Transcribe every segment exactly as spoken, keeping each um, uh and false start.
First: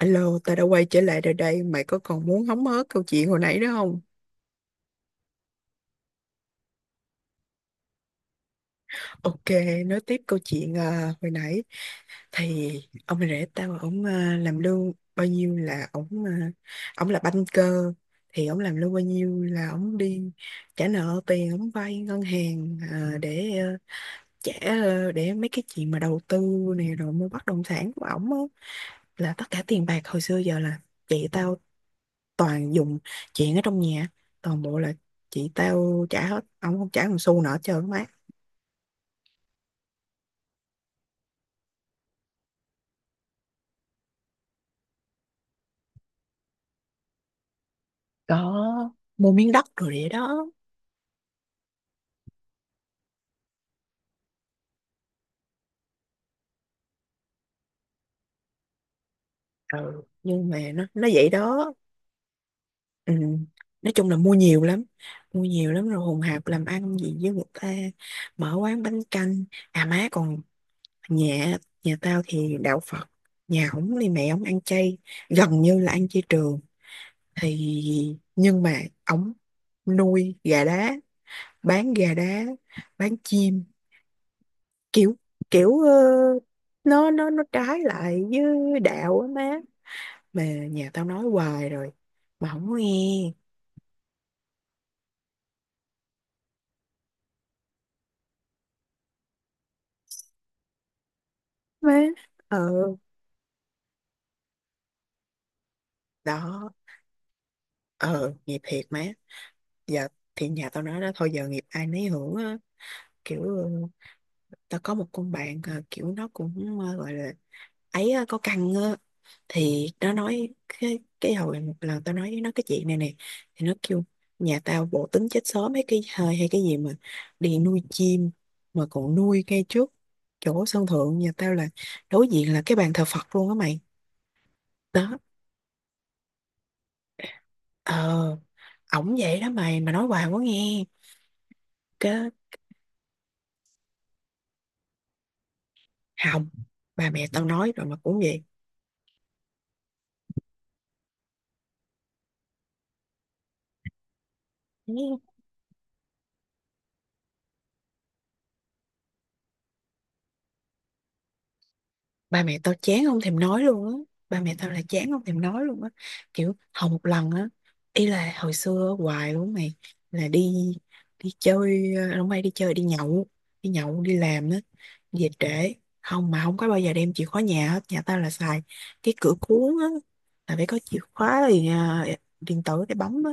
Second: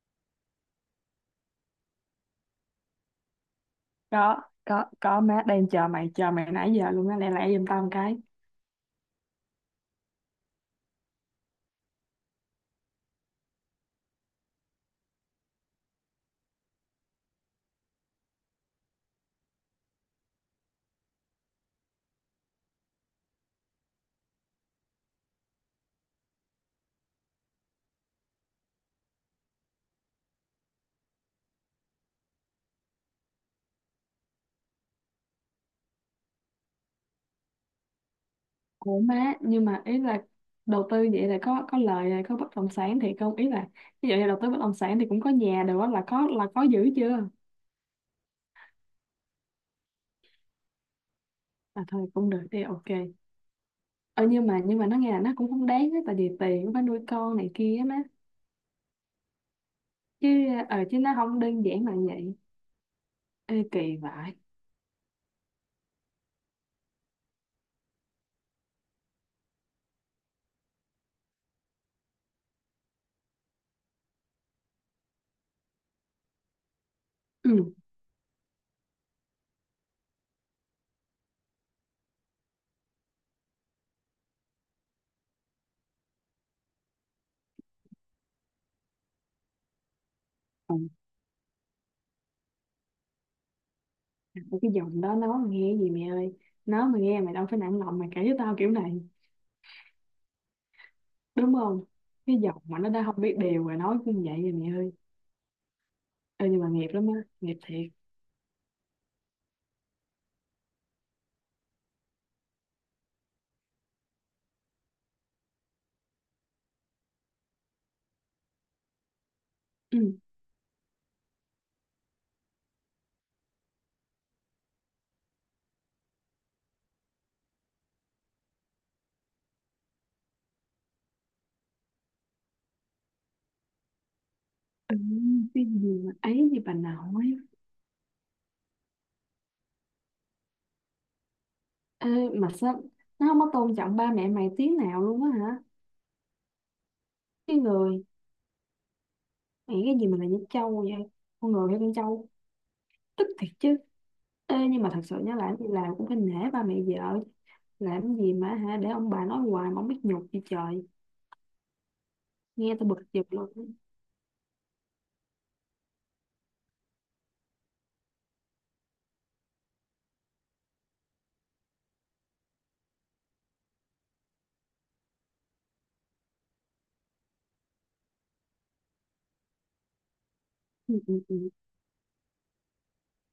Alo, tao đã quay trở lại rồi đây. Mày có còn muốn hóng hớt câu chuyện hồi nãy nữa không? có có có má đang chờ mày chờ mày nãy giờ luôn á, lẹ lẹ giùm tao một cái. Ok, nói tiếp câu chuyện à, hồi nãy. Thì ông rể tao, ông à, làm lương bao nhiêu là ông uh, ông là banker. Thì ông làm lương bao nhiêu là ông đi trả nợ tiền, ông vay ngân hàng à, để à, trả à, để mấy cái chuyện mà đầu tư này rồi mua bất động sản của ổng á, là tất cả tiền bạc hồi xưa giờ là chị tao toàn dùng chuyện ở trong nhà, toàn bộ là chị tao trả hết, ông không trả một xu nào hết trơn á má. Ủa má, nhưng mà ý là đầu tư vậy là có có lời rồi, có bất động sản thì không, ý là ví dụ như đầu tư bất động sản thì cũng có nhà đồ á, là có là có giữ chưa. Mua miếng đất rồi vậy đó. À thôi cũng được đi, ok. Ờ nhưng mà nhưng mà nó nghe là nó cũng không đáng á, tại vì tiền cũng phải nuôi con này kia á má. Ừ chứ nhưng mà nó ờ chứ nó nó vậy không đơn đó. giản là vậy. Ừ. Ê Nói kỳ chung là vậy. mua nhiều lắm, mua nhiều lắm, rồi hùng hạp làm ăn gì với người ta, mở quán bánh canh. À má còn nhà nhà tao thì đạo Phật, nhà ổng thì mẹ ổng ăn chay, gần như là ăn chay trường. Ừ. Thì nhưng mà ổng nuôi gà đá, bán gà đá, bán chim, kiểu kiểu ờ, nó nó nó trái lại với đạo á má, mà Ừ. nhà tao nói hoài rồi mà không có nghe Cái giọng đó nó mà nghe gì mẹ ơi, nó mà nghe mày đâu phải nặng lòng mà kể với tao kiểu này, đúng không. má. Cái Ờ giọng mà nó đã không biết điều rồi nói cũng vậy rồi mẹ ơi. Ê, nhưng mà đó. nghiệp lắm á, nghiệp thiệt. Ờ nghiệp thiệt má. Giờ thì nhà tao nói đó, thôi giờ nghiệp ai nấy hưởng á. Kiểu ờ, tao có một con bạn ờ, kiểu nó cũng ờ, gọi là ấy ờ, có căng á, thì Ừ. nó nói cái cái hồi một lần tao nói với nó cái chuyện này nè, thì nó kêu nhà tao bộ tính chết sớm mấy cái hơi hay cái gì mà đi nuôi chim, mà còn nuôi ngay trước chỗ sân thượng nhà tao là đối diện là cái bàn thờ Phật luôn á mày. Ừ, Đó. cái gì mà ấy gì bà nội. Ờ ổng vậy đó mày, mà nói hoài quá nghe. Ê, Cái mà sao nó không có tôn trọng ba mẹ mày tí nào luôn á hả. hồng bà mẹ tao Cái nói rồi mà người cũng vậy. mày cái gì mà là như trâu vậy, con người hay con trâu, tức thiệt chứ. Ê, nhưng mà thật sự nhớ lại thì làm cũng phải nể ba mẹ vợ, làm gì mà hả để ông bà nói hoài mà không biết nhục gì trời. Ba mẹ tao Nghe tao bực chán không dọc thèm nói luôn. luôn á. Ba mẹ tao là chán không thèm nói luôn á. Kiểu hầu một lần á, ý là hồi xưa hoài luôn mày, là đi, đi chơi ờ, không may đi chơi đi nhậu, đi nhậu đi làm á, về trễ, không mà không có bao giờ đem chìa khóa nhà hết. Nhà tao là xài cái cửa cuốn á, là phải có Ừ, chìa ừ, khóa ừ. thì à, điện tử để bấm á,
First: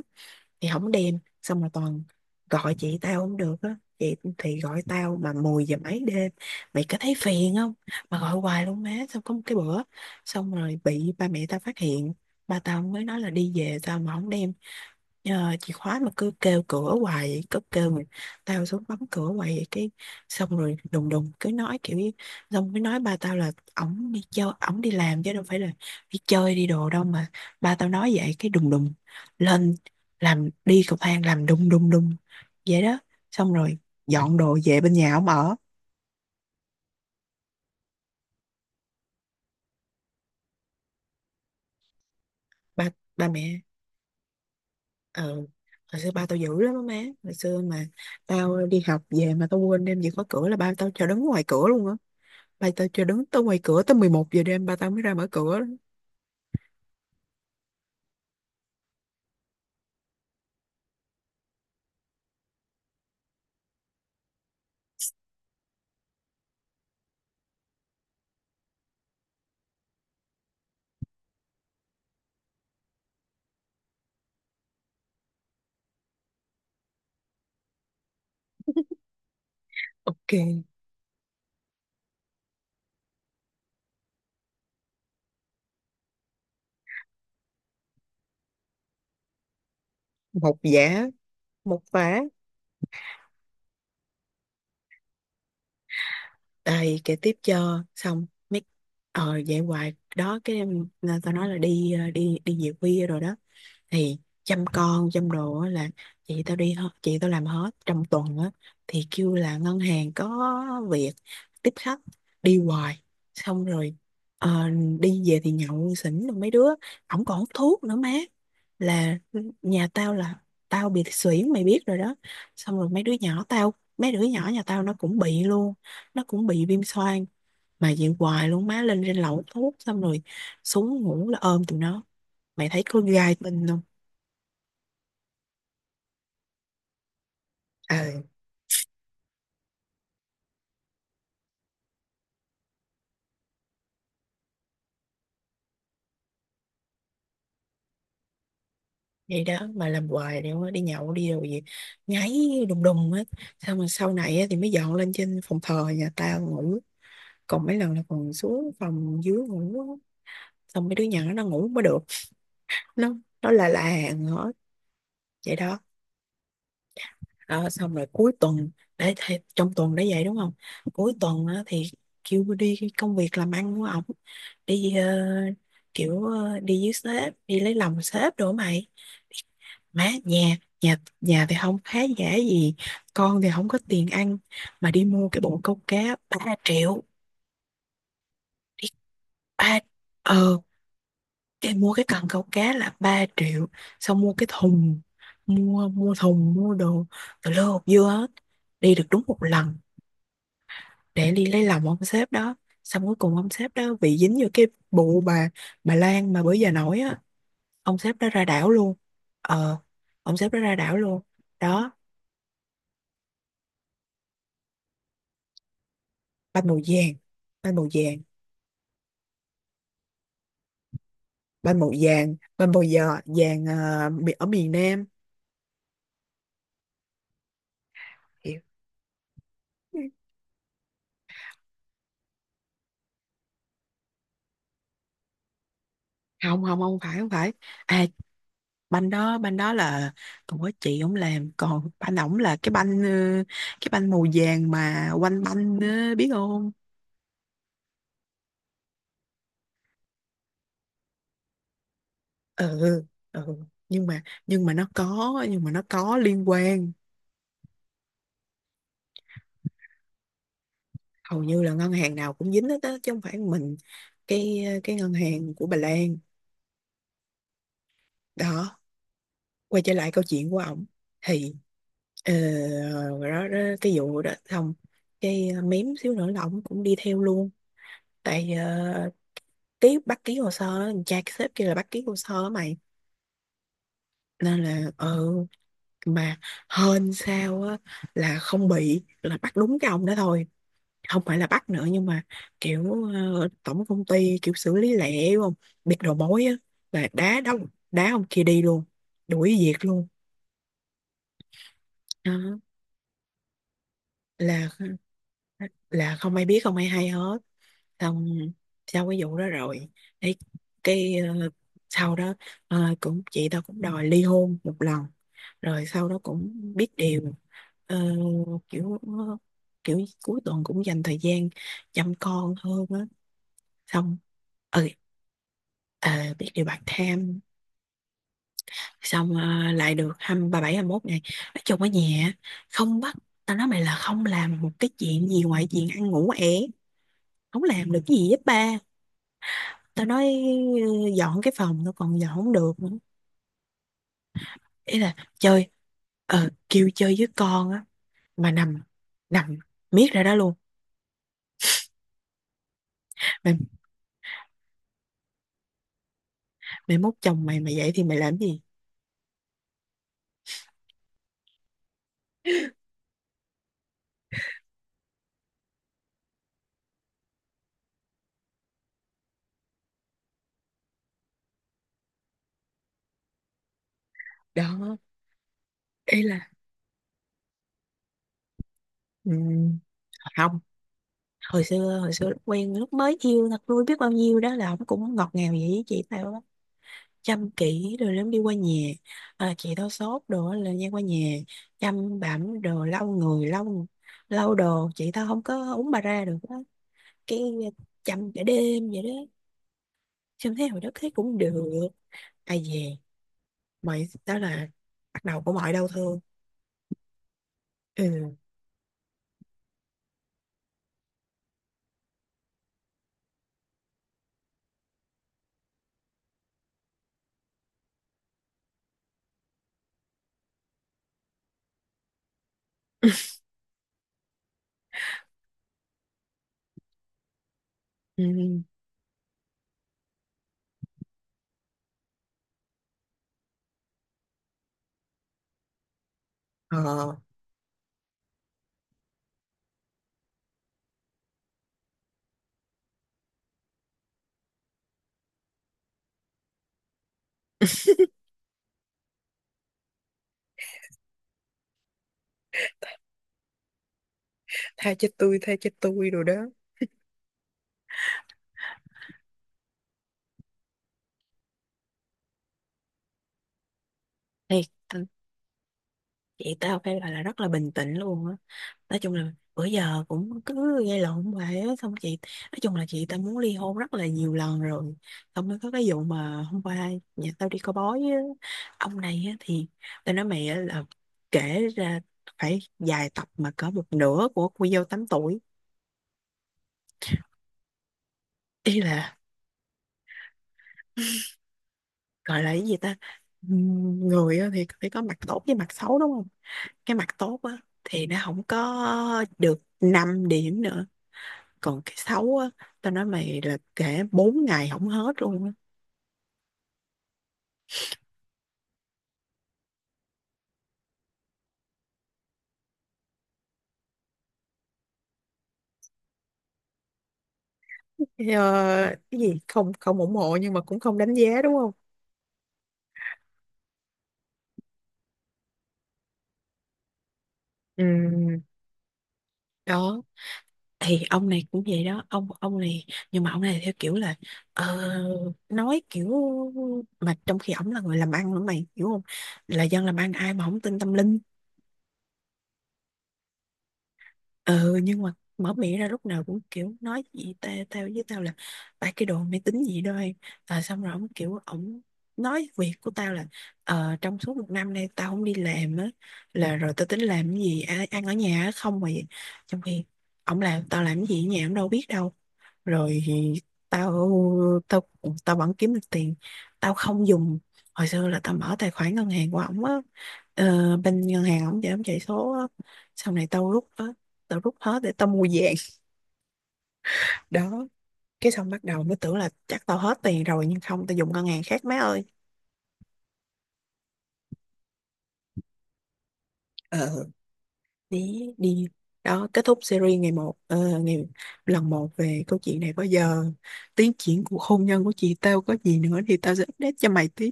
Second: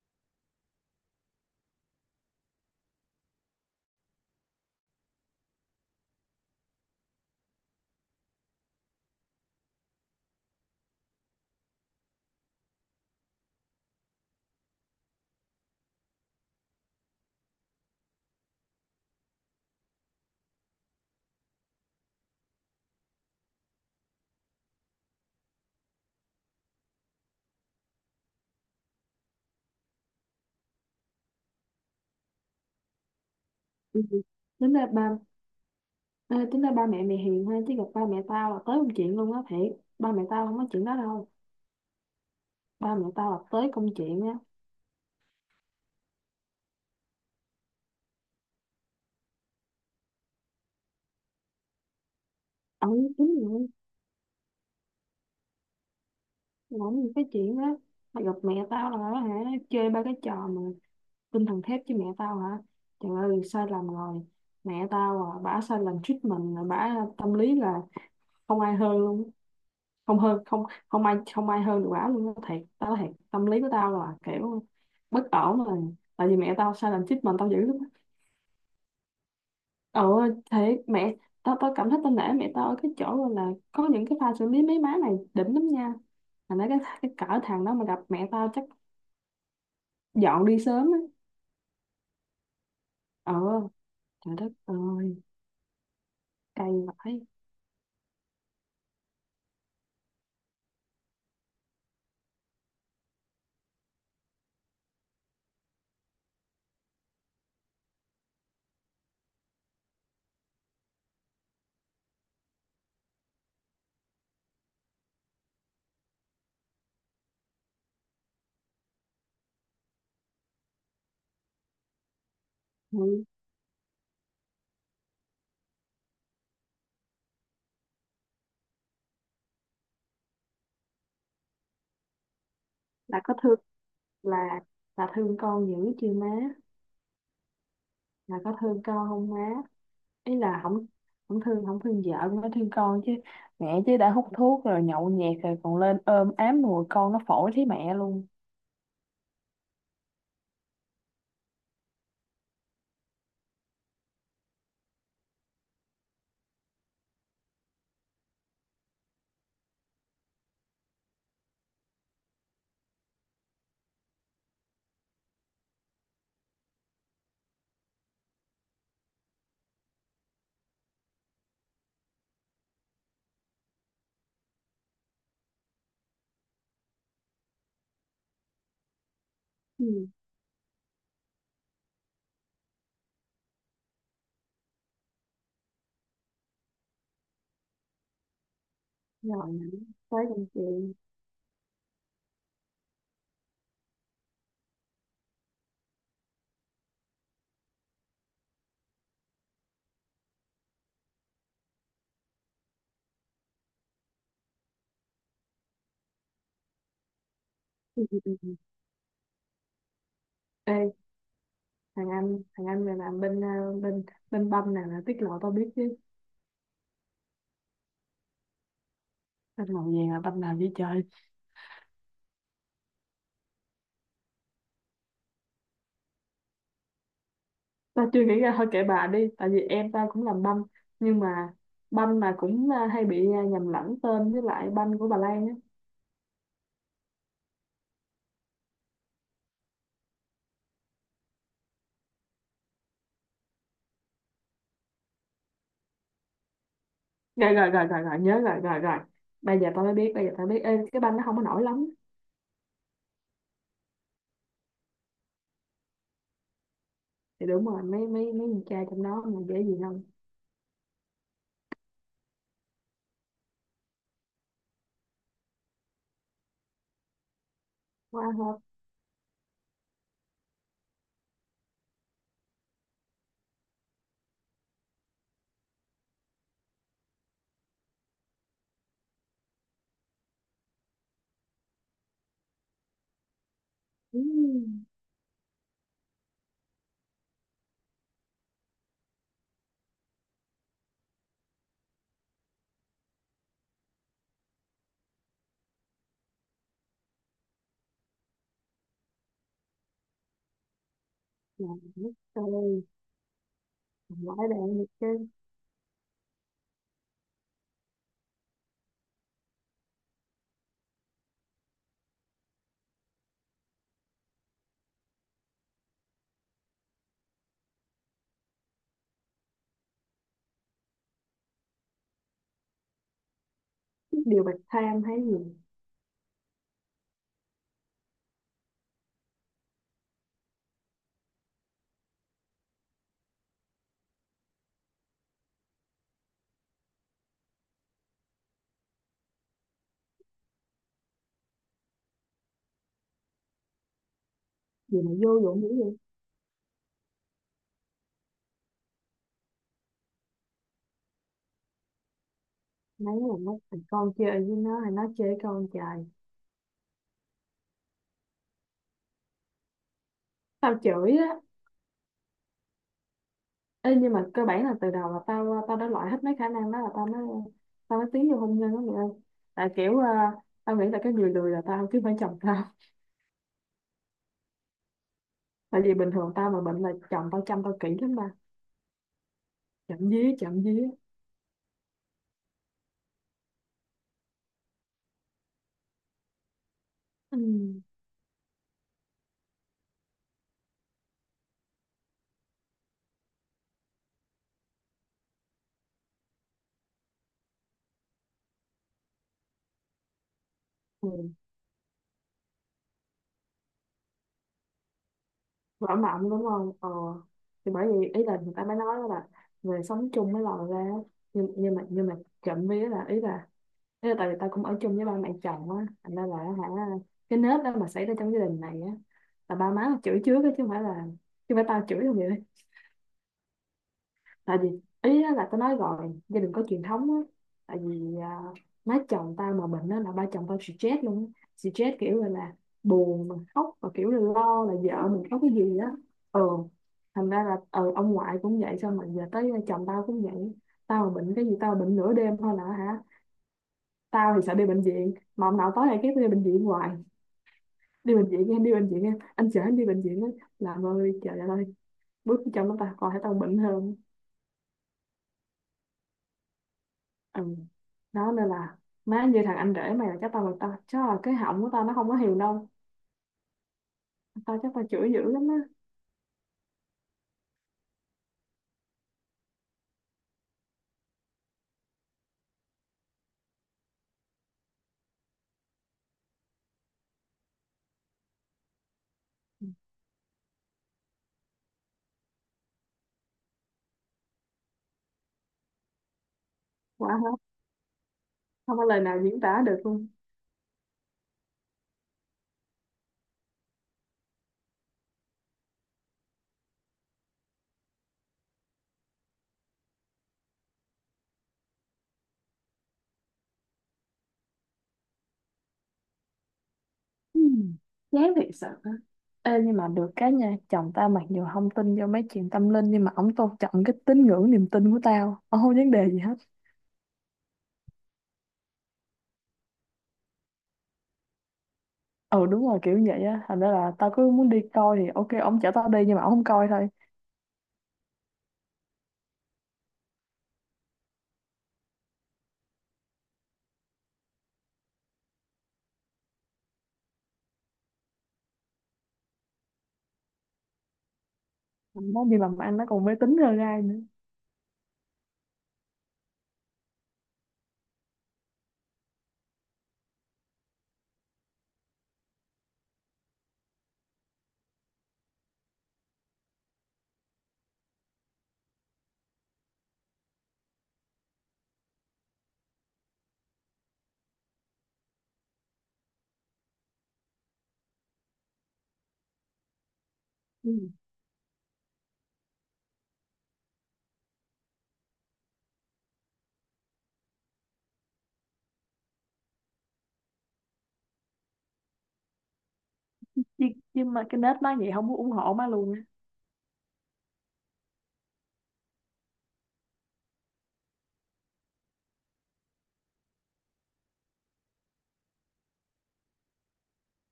thì không đem, xong rồi toàn gọi chị tao không được á, chị thì gọi tao mà mười giờ mấy đêm, mày có thấy phiền không, mà gọi hoài luôn má. Xong có một cái bữa xong rồi bị ba mẹ tao phát hiện, ba tao mới nói là đi về sao mà không đem Ờ, chìa khóa, mà cứ kêu cửa hoài vậy, cứ kêu mà tao xuống bấm cửa hoài vậy. Cái xong rồi đùng đùng cứ nói kiểu như- xong mới nói ba tao là ổng đi chơi ổng đi làm chứ đâu phải là đi chơi đi đồ đâu mà. Ba tao nói vậy cái đùng đùng lên, làm đi cầu thang làm đùng đùng đùng vậy đó. Xong rồi Ừ. dọn đồ Tính về ra bên ba nhà ổng ở. Ê, tính ra ba mẹ mày hiền ha, chứ gặp ba mẹ tao là tới công chuyện luôn á thiệt. Ba mẹ tao không có chuyện đó đâu, Ba ba mẹ ba tao là mẹ tới công chuyện á. ờ Hồi xưa ba tao dữ lắm á má, hồi xưa mà tao đi học về mà tao quên đem chìa khóa cửa là ba tao cho đứng ngoài cửa luôn á. Bà tao Ổng chờ đứng tính tới ngoài luôn cửa tới mười một giờ đêm ba tao mới ra mở cửa. ổng những cái chuyện đó, mà gặp mẹ tao là hả, chơi ba cái trò mà tinh thần thép với mẹ tao hả, trời ơi sai lầm rồi. Mẹ tao à, bả sai lầm treatment rồi, bả tâm lý là không ai hơn luôn. Không hơn không không ai không ai hơn được bả luôn á, thiệt tao nói thiệt, tâm lý của tao là kiểu bất ổn rồi, tại vì mẹ tao sai lầm treatment tao dữ lắm. Ồ, Ok, thế mẹ tao tao cảm thấy tao nể mẹ tao ở cái chỗ gọi là có những cái pha xử lý mấy má này đỉnh lắm nha, mà nói cái cái cỡ thằng đó mà gặp mẹ tao chắc dọn một đi sớm á. giả, một phá. Ờ, trời đất ơi, cay Đây, kể vãi. tiếp cho. Xong, mấy... Ờ, vậy hoài. Đó, cái em- nên tao nói là đi ờ, đi đi về khuya rồi đó. Thì chăm con chăm đồ á là chị tao đi hết, chị tao làm hết trong tuần á, thì kêu là ngân hàng có việc tiếp khách, đi hoài, xong rồi ờ, đi về thì nhậu xỉn rồi mấy đứa. Ổng còn hút thuốc nữa má, là nhà tao là tao bị xuyển mày biết rồi đó, xong rồi mấy đứa Ừ, nhỏ tao, mấy đứa nhỏ nhà tao nó cũng bị luôn, nó cũng bị viêm xoang. Mà vậy hoài luôn má, lên trên lầu hút thuốc xong rồi xuống ngủ là ôm tụi nó, mày thấy có là có gai thương, tinh không. là là thương con dữ chưa má, Ừ là có thương con không má, ý là không, không thương không thương vợ cũng phải thương con chứ, mẹ chứ đã hút thuốc rồi nhậu nhẹt rồi còn lên ôm ám mùi con, nó phổi thấy mẹ luôn. vậy đó mà làm hoài, thì không đi nhậu đi rồi gì ngáy đùng đùng hết. Xong rồi sau này á, thì mới dọn lên trên phòng thờ nhà tao ngủ, còn mấy lần là còn xuống phòng dưới ngủ á. Xong mấy đứa nhỏ nó ngủ mới được, nó nó là là hàng hết vậy đó. Ờ, xong rồi cuối tuần để thì, trong tuần đã vậy đúng không, cuối tuần á, thì kêu đi cái công việc làm ăn của ổng, đi ờ, kiểu ờ, đi với sếp, đi lấy lòng sếp đồ á mày. Ừ, Má nhà nhà nhà thì không khá giả gì, con thì không có tiền ăn, mà đi mua cái bộ câu cá ba triệu. Đi rồi ba tới ờ công cái mua cái cần câu cá là ba triệu, xong mua cái thùng, mua mua thùng mua đồ, từ lô hộp dưa hết, đi được đúng một lần để đi lấy lòng ông sếp đó. Xong cuối cùng ông sếp đó bị dính vô cái bụ bà bà Lan mà bữa giờ nổi á, ông sếp đó ra chuyện. đảo luôn. Ờ ông sếp đó Ê, ra đảo luôn. Đó thằng anh, thằng anh này làm bên ờ, bên bên banh nào là tiết lộ tao biết chứ. bánh màu vàng, bánh màu vàng. Banh màu vàng là banh nào vậy trời. Bánh màu vàng, bánh màu giờ vàng ờ, mi- ở miền Nam. Tao chưa nghĩ ra Kiểu, thôi kệ bà đi, tại vì em tao cũng làm banh, nhưng mà banh mà cũng ờ, hay bị ờ, nhầm lẫn tên với lại banh của bà Lan á. không không không phải, không phải. À banh đó, banh đó là còn có chị ổng làm, còn banh ổng là cái banh ờ, cái banh màu vàng mà quanh banh ờ, biết không. Rồi rồi rồi rồi rồi nhớ rồi rồi rồi. Bây giờ tao mới biết, bây giờ tao biết. Ê, cái banh nó không có nổi lắm. Ừ. Ừ nhưng mà nhưng mà nó có, nhưng mà nó có liên quan. Thì đúng rồi, mấy mấy mấy con trai trong đó mà dễ gì không. Hầu như là ngân hàng nào cũng dính hết á, chứ không phải mình cái cái ngân hàng của Bà Lan. Quá hợp. Đó, quay trở lại câu chuyện của ổng. Thì ờ, rồi đó, đó cái vụ đó xong, cái ờ, mém xíu nữa là ổng cũng đi theo luôn. Tại ờ, ký, bắt ký hồ sơ á, cha cái sếp kia là bắt ký hồ sơ á mày. Ừ. Nên là ừ, mà hên sao á là không bị, là bắt đúng cái ông đó thôi, không phải là bắt nữa. Nhưng mà kiểu ờ, tổng công ty kiểu xử lý lẹ đúng không, biết đầu mối á, là đá đóng đá ông kia đi luôn, đuổi việc luôn. Làm Đó trời, nói là đàn được cái là không ai biết, không ai hay hết. Xong sau cái vụ đó rồi cái, cái ờ, sau đó ờ, cũng chị tao cũng đòi ly hôn một lần, rồi sau đó cũng biết điều. Ờ, kiểu kiểu cuối tuần cũng dành thời gian chăm con hơn á, xong điều bạch ừ tham hay gì. ờ, biết điều bạc tham. Xong ờ, lại được hai ba bảy hai mốt ngày, nói chung ở nhà không bắt, tao nói mày là không làm một cái chuyện gì ngoài chuyện ăn ngủ ẻ, không làm được cái gì hết ba. Tao nói ừ, dọn cái phòng nó còn dọn không được nữa. Gì Ý mà là vô dụng dữ chơi vậy. ờ kêu chơi với con á, mà nằm nằm miết ra đó luôn Mấy là nó mày. thằng con chơi với nó hay nó chơi với con trời. Mày mốt chồng mày mày vậy thì mày làm gì. Tao chửi á. Ê, nhưng mà cơ bản là từ đầu là tao tao đã loại hết mấy khả năng đó là tao mới tao mới tiến vô hôn nhân đó mẹ ơi, tại kiểu ờ, tao nghĩ là cái người lười là tao chứ không phải chồng tao. Đó Tại vì bình ý thường tao là mà bệnh là chồng tao chăm tao kỹ lắm mà. ừm, chậm dí không, chậm dí hồi xưa hồi xưa lúc quen lúc mới yêu thật vui biết bao nhiêu đó, là ổng cũng ngọt ngào vậy với chị tao đó, Ừ. chăm kỹ rồi lắm, đi qua nhà à, chị tao sốt đồ á là nha, qua nhà chăm bảm đồ lau người, lau lau đồ, chị tao không có uống bà ra được á. Cái ờ, chăm cả đêm vậy đó, chăm thấy hồi đó thấy cũng Ừ. được. Ai về mày đó là bắt đầu của mọi đau Vỡ thương. mộng đúng không ờ, thì bởi vì ý Ừ là người ta mới nói là người sống chung mới lòi ra. Nhưng, nhưng mà nhưng mà trộm vía là ý là, thế là tại vì tao cũng ở chung với ba mẹ chồng á, thành ra là hả, cái nết đó mà xảy ra trong gia đình này á là ba má chửi trước á, chứ không phải là, chứ không phải tao chửi đâu vậy. Tại vì ý á là tao nói rồi, gia đình có truyền thống á, tại vì à, ừ má chồng tao mà bệnh á là ba chồng tao stress luôn á, stress kiểu là, là buồn mà khóc và kiểu là lo là vợ mình có cái gì á. Ờ, ờ thành ra là ờ, ông ngoại cũng vậy, xong rồi giờ tới chồng tao cũng vậy. Tao mà bệnh cái gì, tao bệnh nửa đêm thôi là hả, tao thì sợ đi bệnh viện mà ông nào tối nay kép đi bệnh viện hoài, đi bệnh viện em, đi bệnh viện em, anh chở em đi bệnh viện á, làm ơi trời đất ơi, bước chồng nó ta coi thấy tao bệnh hơn. tha cho tôi, tha cho tôi rồi đó. Ừ. Đó nên là, má như thằng anh rể mày là chắc tao, là tao chắc là cái họng của tao nó không có hiền đâu, tao Thiệt chắc tao ừ. chửi dữ lắm á. Chị tao phải gọi là rất là bình tĩnh luôn á. Nói chung là bữa giờ cũng cứ gây lộn hoài á. Xong chị, nói chung là chị tao muốn ly hôn rất là nhiều lần rồi. Xong mới có cái vụ mà hôm qua nhà tao đi coi bói á. Ông này á thì tao nói mày á là kể ra phải dài tập mà cỡ một nửa của cô dâu tám tuổi. Quả hết. Không Ý có lời là nào diễn tả được luôn. gọi là cái gì ta? Ừm, Người á thì phải có mặt tốt với mặt xấu đúng không? Cái mặt tốt á thì nó không có được năm điểm nữa, còn cái xấu á, tao nói mày là kể bốn ngày không hết luôn á. Ừ, chán thiệt sự á. Ê, nhưng mà được cái nha, chồng tao mặc dù không tin vô mấy chuyện tâm linh nhưng mà ổng tôn trọng cái tín ngưỡng niềm tin của tao, ổng không vấn đề gì hết. Ờ, cái gì không, không ủng hộ nhưng mà cũng không đánh giá đúng không. Ừ đúng rồi, kiểu vậy á, thành ra là tao cứ muốn đi coi thì ok, ổng chở tao đi, nhưng mà ổng không coi thôi. Ừ đó, thì ông này cũng vậy đó, ông ông này nhưng mà ông này theo kiểu là ờ, nói kiểu, mà trong khi ổng là người làm ăn nữa mày hiểu không, là dân làm ăn ai mà không tin tâm linh. Nó đi mà anh nó còn mê tín hơn ai nữa. Ừ nhưng mà mở miệng ra lúc nào cũng kiểu nói gì ta, tao với tao là ba cái đồ máy tính gì đó em. À, xong rồi ông kiểu ổng nói việc của tao là ờ, trong suốt một năm nay tao không đi làm á, là rồi tao tính làm cái gì ăn, ăn ở nhà á không mà vậy. Trong khi ổng làm tao làm cái gì ở nhà ổng đâu biết đâu. Rồi thì tao tao tao vẫn kiếm được tiền, tao không dùng, hồi xưa là tao mở tài khoản ngân hàng của ổng á, ờ, Ừ. bên ngân hàng ổng để ổng chạy số á. Sau này tao rút ờ, tao rút hết để tao mua vàng. Đó cái xong bắt đầu mới tưởng là chắc tao hết tiền rồi, nhưng không, tao dùng ngân hàng khác má ơi. nhưng, nhưng mà cái nết má vậy không muốn ủng hộ má luôn á. Ờ đi đi, đó kết thúc series ngày một ờ, ngày lần một về câu chuyện này. Bao giờ tiến triển cuộc hôn nhân của chị tao có gì nữa thì tao sẽ update cho mày tiếp.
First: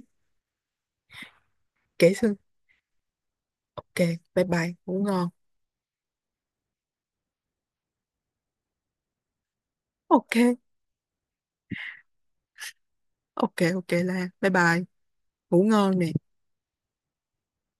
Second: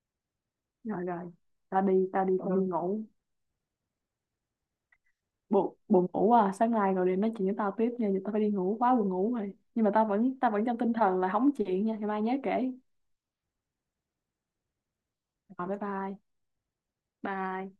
Rồi rồi, ta đi, Kể ta xưa. đi Ừ, đi. Ừ, ngủ. Ok bye bye ngủ ngon. Buồn, buồn ngủ à, sáng nay rồi để nói chuyện với tao tiếp nha, giờ tao phải đi ngủ, quá buồn ngủ rồi. Nhưng mà tao Ok vẫn tao vẫn trong tinh thần là hóng chuyện nha, ngày mai nhớ kể. ok ok là bye bye, ngủ Rồi bye ngon nè. bye. Bye.